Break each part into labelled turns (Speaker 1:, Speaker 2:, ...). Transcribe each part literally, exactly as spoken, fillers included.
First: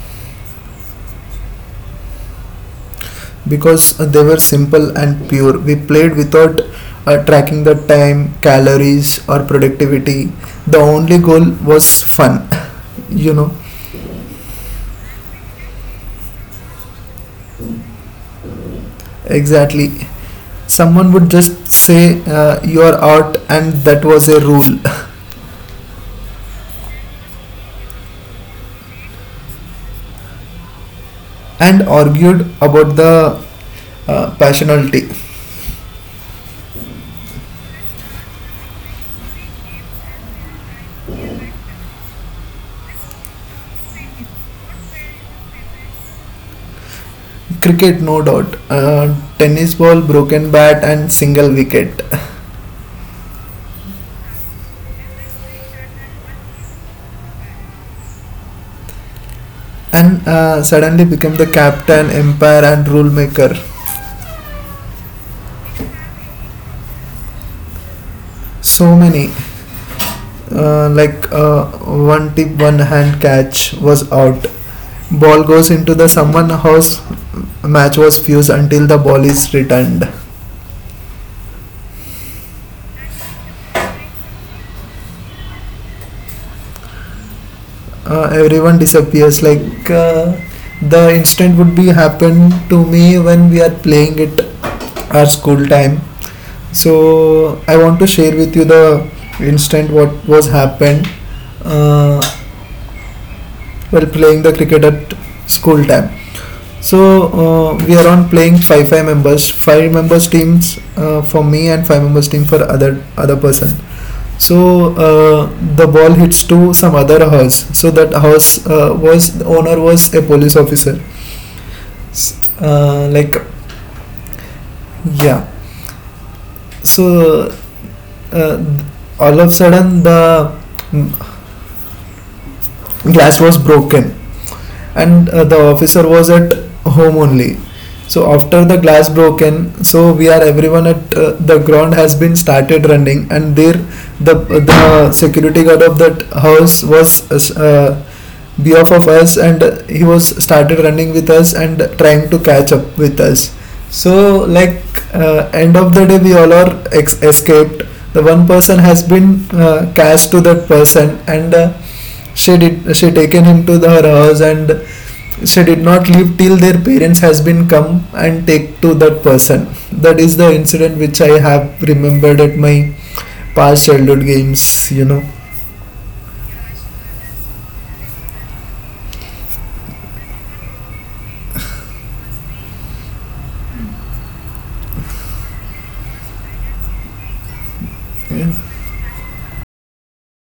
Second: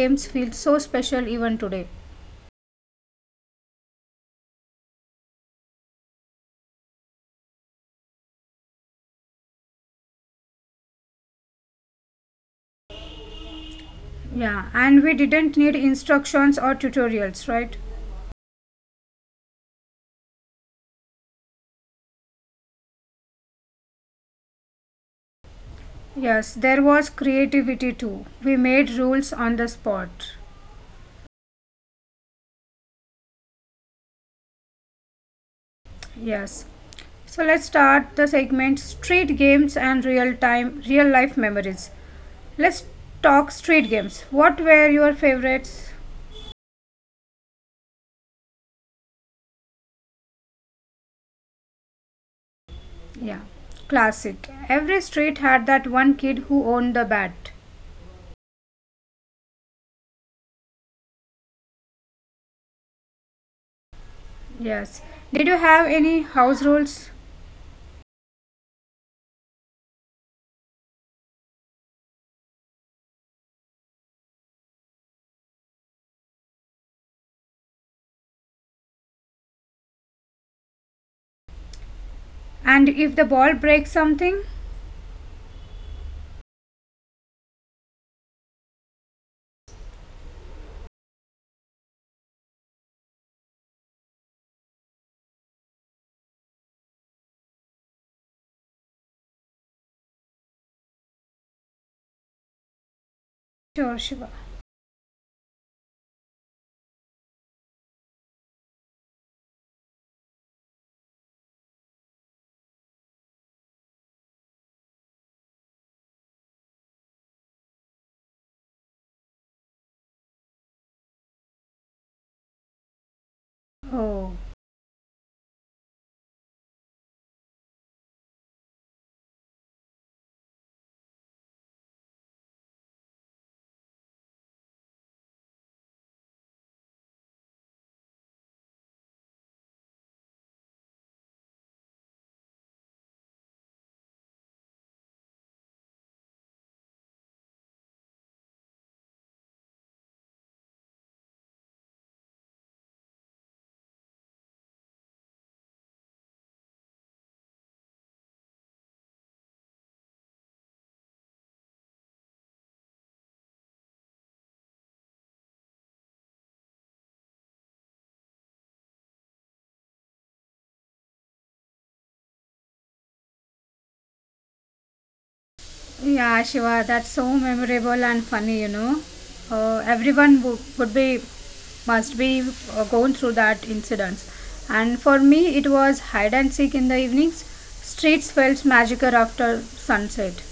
Speaker 1: games feel so special even today?
Speaker 2: Because uh, they were simple and pure. We played without uh, tracking the time, calories, or productivity. The only goal was fun, you know.
Speaker 1: Yeah, and we didn't need instructions or tutorials, right?
Speaker 2: Exactly. Someone would just say uh, you're out, and that was a rule,
Speaker 1: Yes, there was creativity too. We made rules on the spot.
Speaker 2: and argued about the uh, passionality.
Speaker 1: Yes. So let's start the segment street games and real time real life memories. Let's talk street games. What were your favorites?
Speaker 2: Cricket, no doubt. Uh, tennis ball, broken bat, and single wicket.
Speaker 1: Yeah, classic. Every street had that one kid who owned the bat.
Speaker 2: and uh, suddenly became the captain, empire, and rule maker.
Speaker 1: Yes. Did you have any house rules?
Speaker 2: So many, uh, like uh, one tip, one hand catch was out. Ball goes into the someone house. Match was fused until the ball is returned.
Speaker 1: And if the ball breaks something?
Speaker 2: Uh, everyone disappears. Like uh, the instant would be happen to me when we are playing it at school time. So I want to share with you the instant what was happened. Uh,
Speaker 1: Sure,
Speaker 2: while
Speaker 1: Shiva.
Speaker 2: playing the cricket at school time. So uh, we are on playing five five members, five members teams uh, for me and five members team for other other person. So uh, the ball hits to some other house. So that house uh, was the owner was a police officer. S- Uh, like
Speaker 1: Oh,
Speaker 2: yeah. So uh, all of a sudden the mm, glass was broken and uh, the officer was at home only. So after the glass broken, so we are everyone at uh, the ground has been started running. And there the the security guard of that house was uh, behalf of us, and he was started running with us and trying to catch up with us. So, like uh, end of the day, we all are ex- escaped. The one person has been uh, cast to that person, and uh, she did she taken him to the her house, and she did not leave till their parents has been come and take to that person. That is the incident which I have remembered at my past childhood games, you know.
Speaker 1: yeah, Shiva, that's so memorable and funny, you know. Uh, everyone wo- would be, must be uh, going through that incident. And for me, it was hide and seek in the evenings. Streets felt magical after sunset.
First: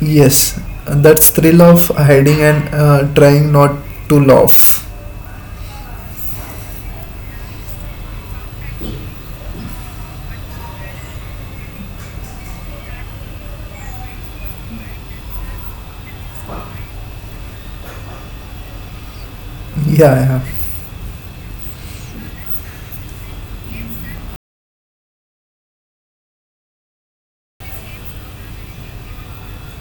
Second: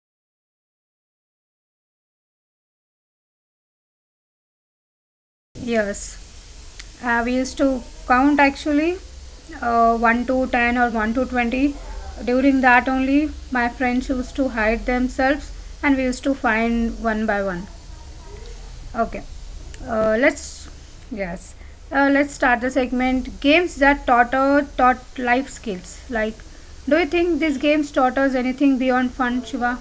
Speaker 2: Yes, that's thrill of hiding and uh, trying not to laugh.
Speaker 1: Yes, uh, we used to count actually uh, one to ten or one to twenty. During that only, my friends used to hide themselves and we used to find one by one. Okay,
Speaker 2: Yeah,
Speaker 1: uh,
Speaker 2: yeah.
Speaker 1: let's, yes, uh, let's start the segment games that taught, uh, taught life skills. Like, do you think these games taught us anything beyond fun, Shiva?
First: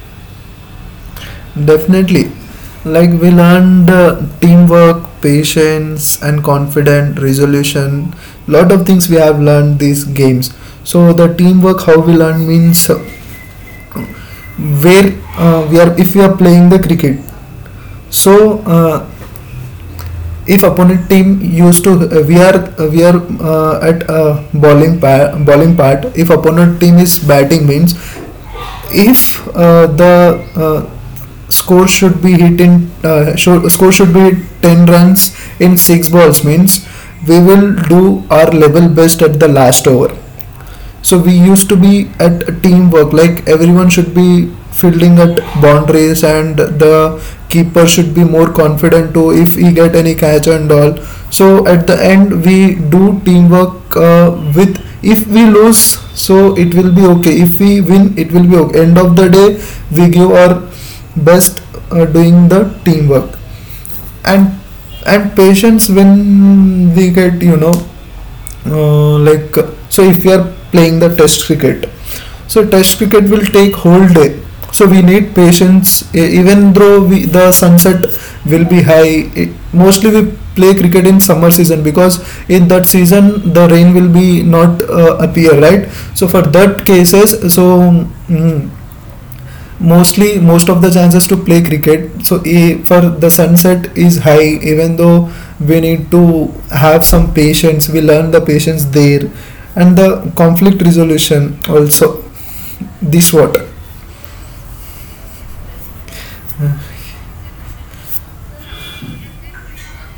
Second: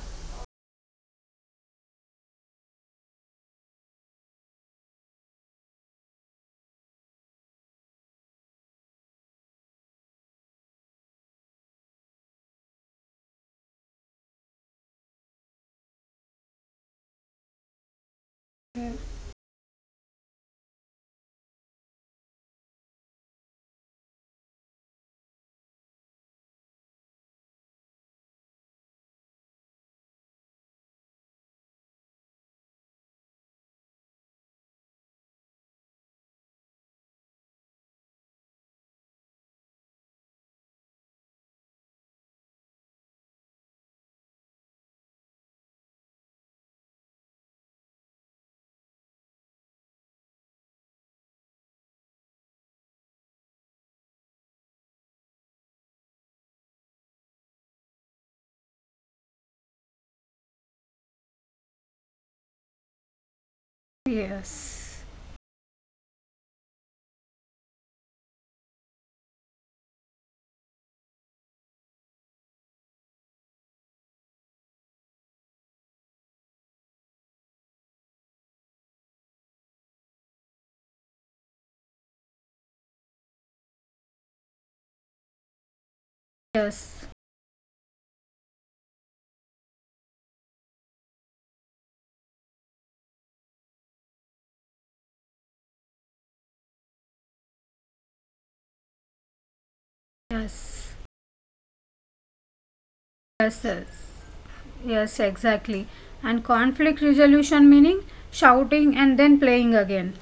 Speaker 2: Definitely, like, we learned uh, teamwork, patience, and confident resolution. Lot of things we have learned these games. So the teamwork how we learn means, uh, where uh, we are, if we are playing the cricket. So uh, if opponent team used to, uh, we are uh, we are uh, at uh, bowling pa- bowling part, if opponent team is batting means, if uh, the uh, score should be hit in uh, sho- score should be ten runs in six balls means we will do our level best at the last over. So we used to be at a teamwork, like everyone should be fielding at boundaries, and the keeper should be more confident too, if he get any catch and all. So at the end we do teamwork, uh, with, if we lose, so it will be okay, if we win it will be okay. End of the day we give our best uh, doing the teamwork. and
Speaker 1: Yes,
Speaker 2: and patience, when we get, you know, uh, like so if you are playing the test cricket, so test cricket will take whole day. So we need patience. E- Even though we, the sunset will be high, it, mostly we play cricket in summer season, because in that season the rain will be not uh, appear, right? So for that
Speaker 1: yes,
Speaker 2: cases, so mm, mostly most of the chances to play cricket. So, e, for the sunset is high. Even though we need to have some patience, we learn the patience there, and the conflict
Speaker 1: yes,
Speaker 2: resolution also. This what
Speaker 1: yes, yes. Yes, exactly. And conflict resolution meaning shouting and then playing again.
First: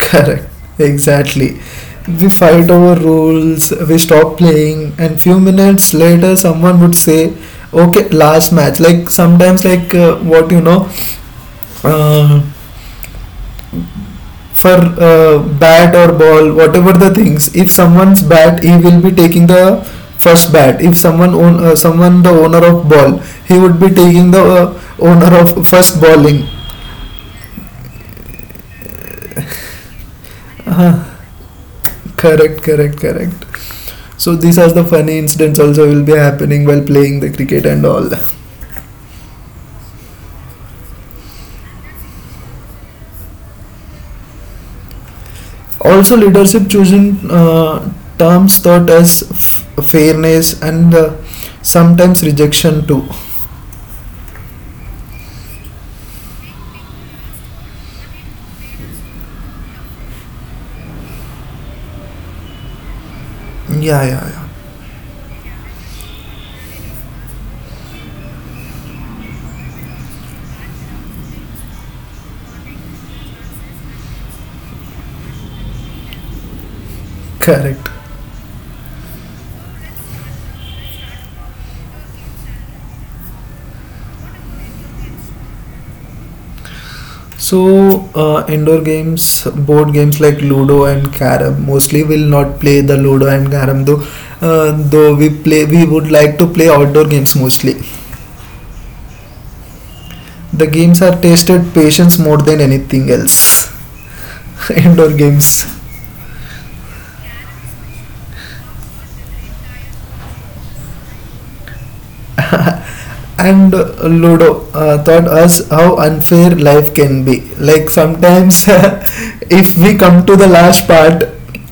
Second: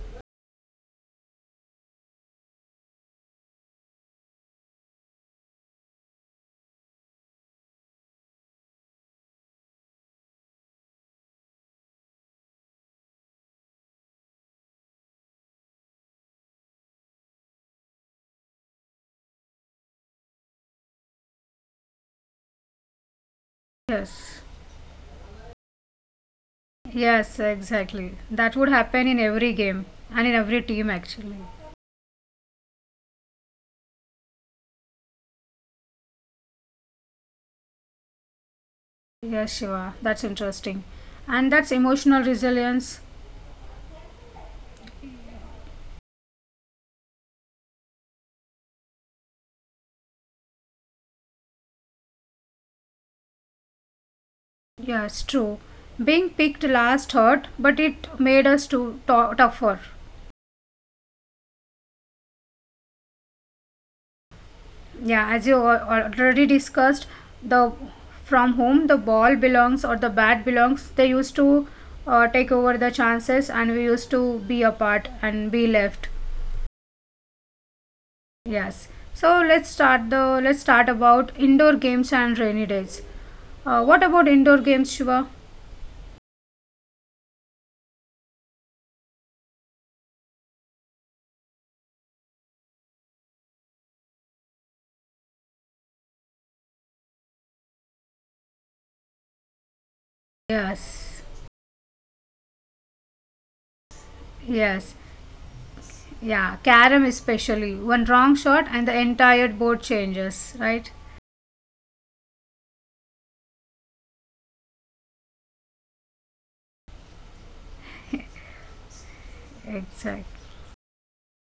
Speaker 2: correct. Exactly. We fight over rules, we stop playing, and few minutes later, someone would say, okay, last match. Like sometimes, like uh, what you know, uh, for uh, bat or ball, whatever the things, if someone's bat, he will be taking the first bat. If someone, own, uh, someone the owner of ball, he would be taking the
Speaker 1: Yes.
Speaker 2: uh, owner of first bowling.
Speaker 1: Yes, exactly. That would happen in every game and in every team actually.
Speaker 2: Correct, correct, correct. So these are the funny incidents also will be happening while playing the cricket and all.
Speaker 1: Yes, Shiva, that's interesting. And that's emotional resilience.
Speaker 2: Also, leadership chosen uh, terms taught us f- fairness and uh, sometimes rejection too.
Speaker 1: Yes, true. Being picked last hurt, but it made us too to- tougher.
Speaker 2: Yeah, yeah, yeah.
Speaker 1: Yeah, as you al- already discussed the from whom the ball belongs or the bat belongs, they used to uh, take over the chances and we used to be apart and be left.
Speaker 2: Correct.
Speaker 1: Yes, so let's start the let's start about indoor games and rainy days. Uh, what about indoor games, Shiva?
Speaker 2: So, uh, indoor games, board games like Ludo and carrom. Mostly, we'll not play the Ludo and carrom though. Uh, though we play, we would like to play outdoor games mostly. The games are
Speaker 1: Yes,
Speaker 2: tested patience more than anything else. Indoor
Speaker 1: yes.
Speaker 2: games.
Speaker 1: Yeah, carom, especially one wrong shot and the entire board changes, right?
Speaker 2: And Ludo uh, taught us how unfair life can be. Like sometimes, if we come to the
Speaker 1: Exactly.
Speaker 2: last part,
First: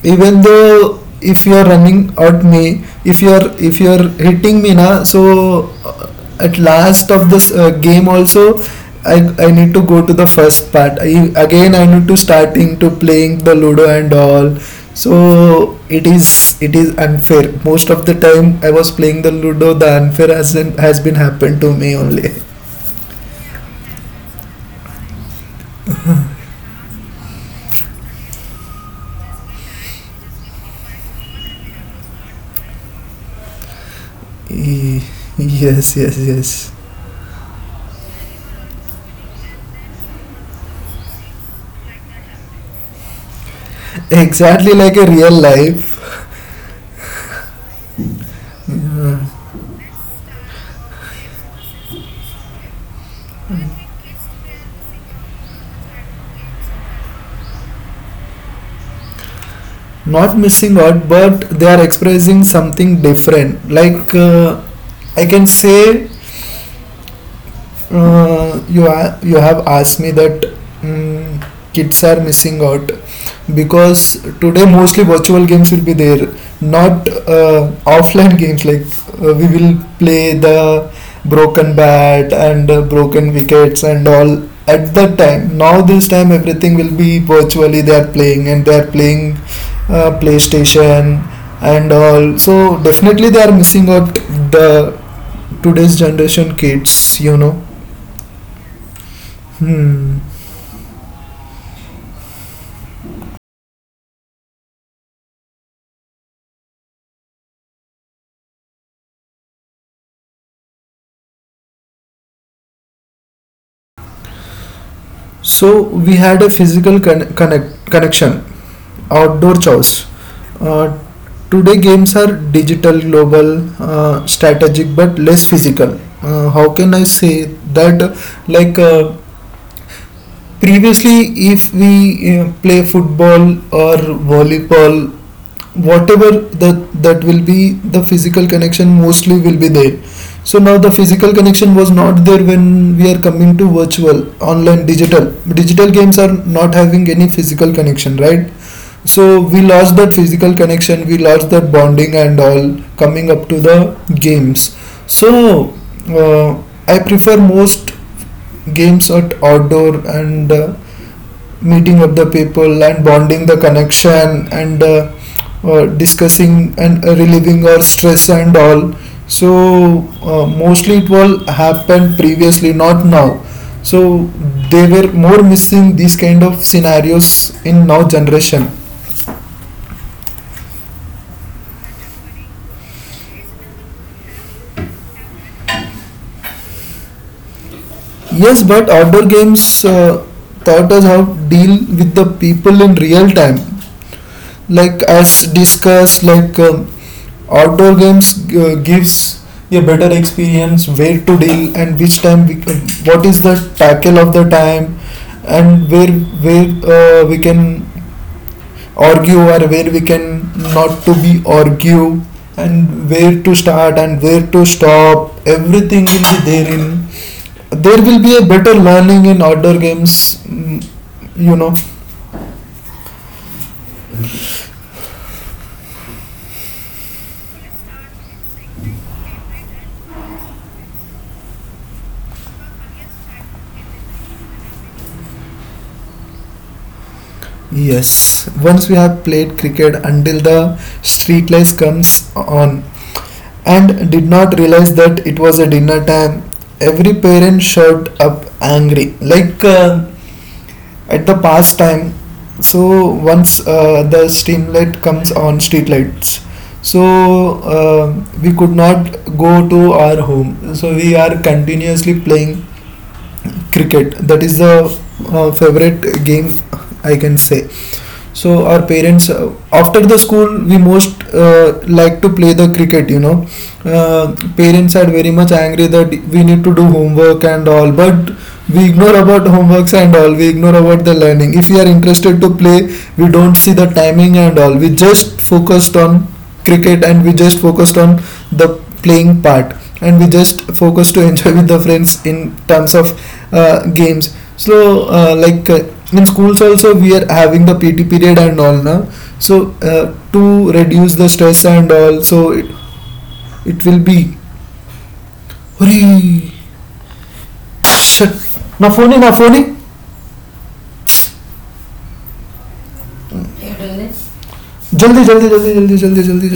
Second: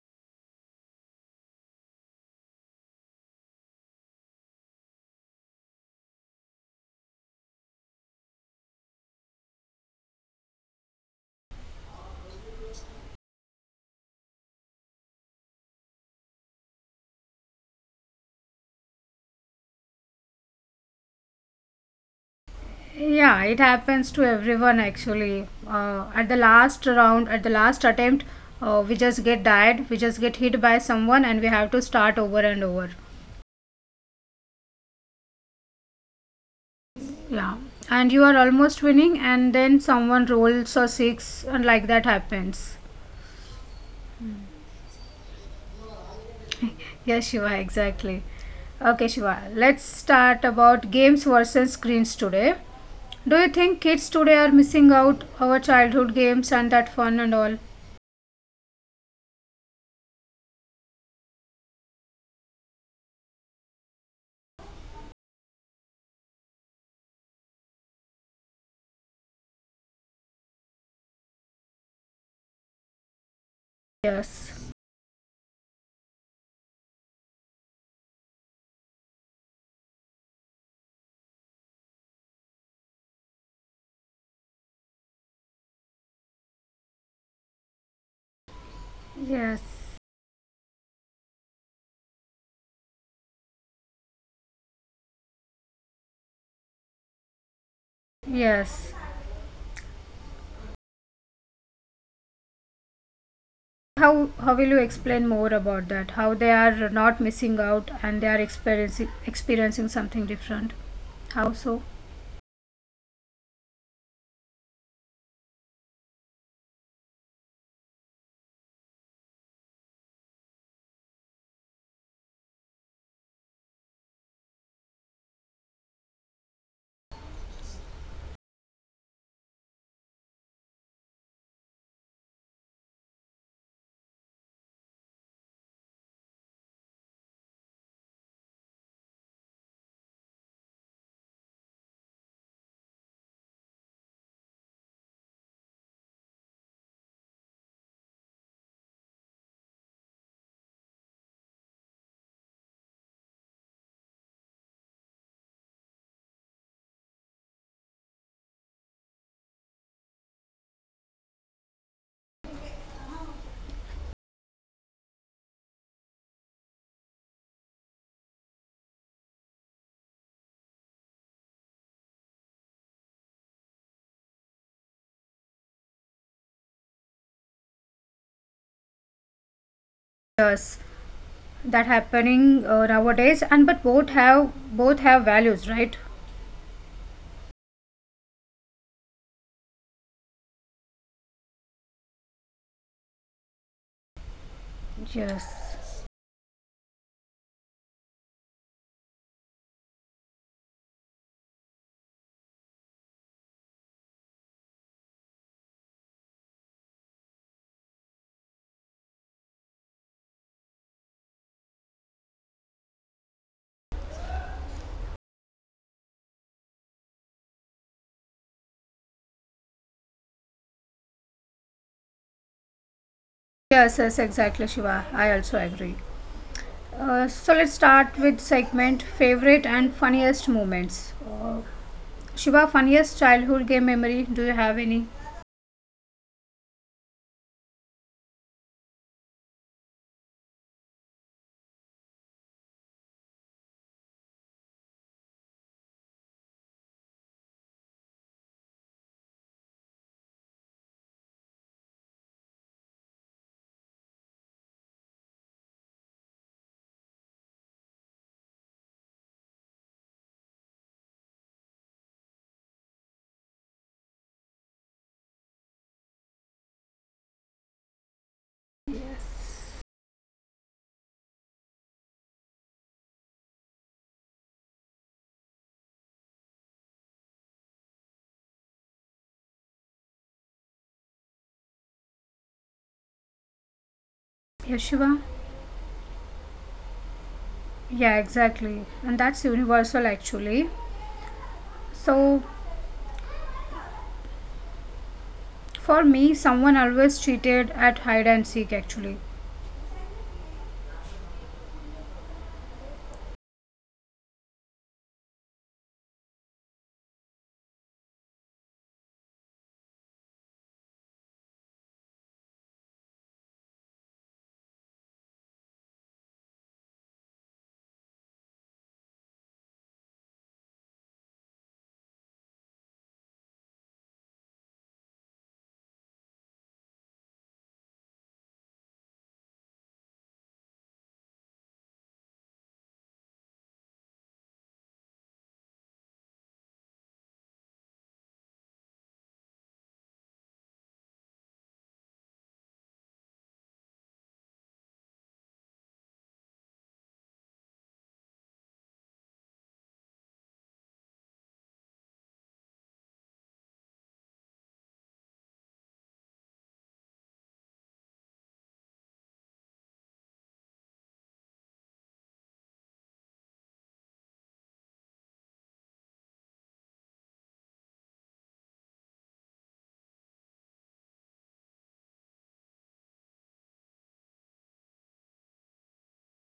Speaker 2: even though if you are running at me, if you are if you are hitting me na, so, uh, at last of this uh, game also, I, I need to go to the first part. I, again, I need to starting to playing the Ludo and all. So it is it is unfair. Most of the time I was playing the Ludo, the unfair has been, has been happened to me only.
Speaker 1: Yeah, it happens to everyone actually. Uh, at the last round, at the last attempt, uh, we just get died, we just get hit by someone, and we have to start over and over.
Speaker 2: Eh, yes, yes, yes.
Speaker 1: Yeah, and you are almost winning, and then someone rolls a six, and like that happens.
Speaker 2: Exactly like a real life.
Speaker 1: Yes, Shiva, exactly. Okay, Shiva, let's start about games versus screens today. Do you think kids today are missing out our childhood games and that fun and all?
Speaker 2: Not missing out, but they are expressing something different. Like uh, I can say, uh, you are, you have asked me that, mm, kids are missing out, because today
Speaker 1: Yes,
Speaker 2: mostly virtual games will be there, not uh, offline games. Like uh, we will play the broken bat and uh, broken wickets and all at that time. Now this time everything will be virtually, they are playing and they are playing
Speaker 1: yes,
Speaker 2: uh, playstation and all. So definitely they are missing out the today's generation kids, you know.
Speaker 1: yes.
Speaker 2: Hmm.
Speaker 1: How how will you explain more about that? How they are not missing out and they are experiencing experiencing something different? How so?
Speaker 2: So we had a physical con- connect connection, outdoor chores. Uh, Today games are digital, global, uh, strategic, but less physical. Uh, how can I say that? Like uh, previously, if we uh, play football or volleyball, whatever that that will be, the physical connection mostly will be there. So now the physical connection was not there when we are coming to virtual, online, digital. Digital games are not having any physical connection, right? So we lost that physical connection, we lost that bonding and all coming up to the games. So uh, I prefer most games at outdoor and uh, meeting up the people and bonding the connection and uh, uh, discussing and relieving our stress and all. So, uh, mostly it will happen previously, not now. So they were more missing these kind of scenarios in now generation.
Speaker 1: Yes, that happening uh, nowadays. And but both have both have values, right?
Speaker 2: Yes, but outdoor games uh, taught us how to deal with the people in real time. Like as
Speaker 1: Yes.
Speaker 2: discussed, like, um, outdoor games uh, gives a better experience, where to deal and which time we can, what is the tackle of the time, and where where uh, we can argue, or where we can not to be argue, and where to start and where to stop. Everything will be there in, there will be a better learning in outdoor games, mm, you know.
Speaker 1: Yes, yes, exactly, Shiva. I also agree. Uh, so let's start with segment favorite and funniest moments. Shiva, funniest childhood game memory. Do you have any?
Speaker 2: Yes, once we have played cricket until the street lights comes on, and did not realize that it was a dinner time. Every parent showed up angry, like uh, at the past time. So once uh, the steam light comes on, street lights, so, uh, we could not go to our home, so we are continuously playing cricket. That is the uh, favorite game, I can say. So our parents, uh, after the school, we most uh, like to play the cricket, you know. Uh, parents are very much angry that we need to do homework and all, but we ignore about homeworks and all, we ignore about the learning. If we are interested to play, we don't see the timing and
Speaker 1: Yes,
Speaker 2: all, we
Speaker 1: Shiva.
Speaker 2: just focused on cricket, and we just focused
Speaker 1: Yeah,
Speaker 2: on
Speaker 1: exactly.
Speaker 2: the
Speaker 1: And that's
Speaker 2: playing part,
Speaker 1: universal
Speaker 2: and we
Speaker 1: actually.
Speaker 2: just focused to enjoy with the
Speaker 1: So
Speaker 2: friends in terms of uh, games. So, uh, like
Speaker 1: for
Speaker 2: uh,
Speaker 1: me,
Speaker 2: in
Speaker 1: someone
Speaker 2: schools also,
Speaker 1: always
Speaker 2: we are
Speaker 1: cheated
Speaker 2: having the
Speaker 1: at
Speaker 2: P T
Speaker 1: hide and
Speaker 2: period and
Speaker 1: seek
Speaker 2: all now.
Speaker 1: actually.
Speaker 2: So, uh, to reduce the stress and all, so it, it will be. Hurry! Shit! ना phone ही ना phone ही जल्दी जल्दी जल्दी जल्दी जल्दी जल्दी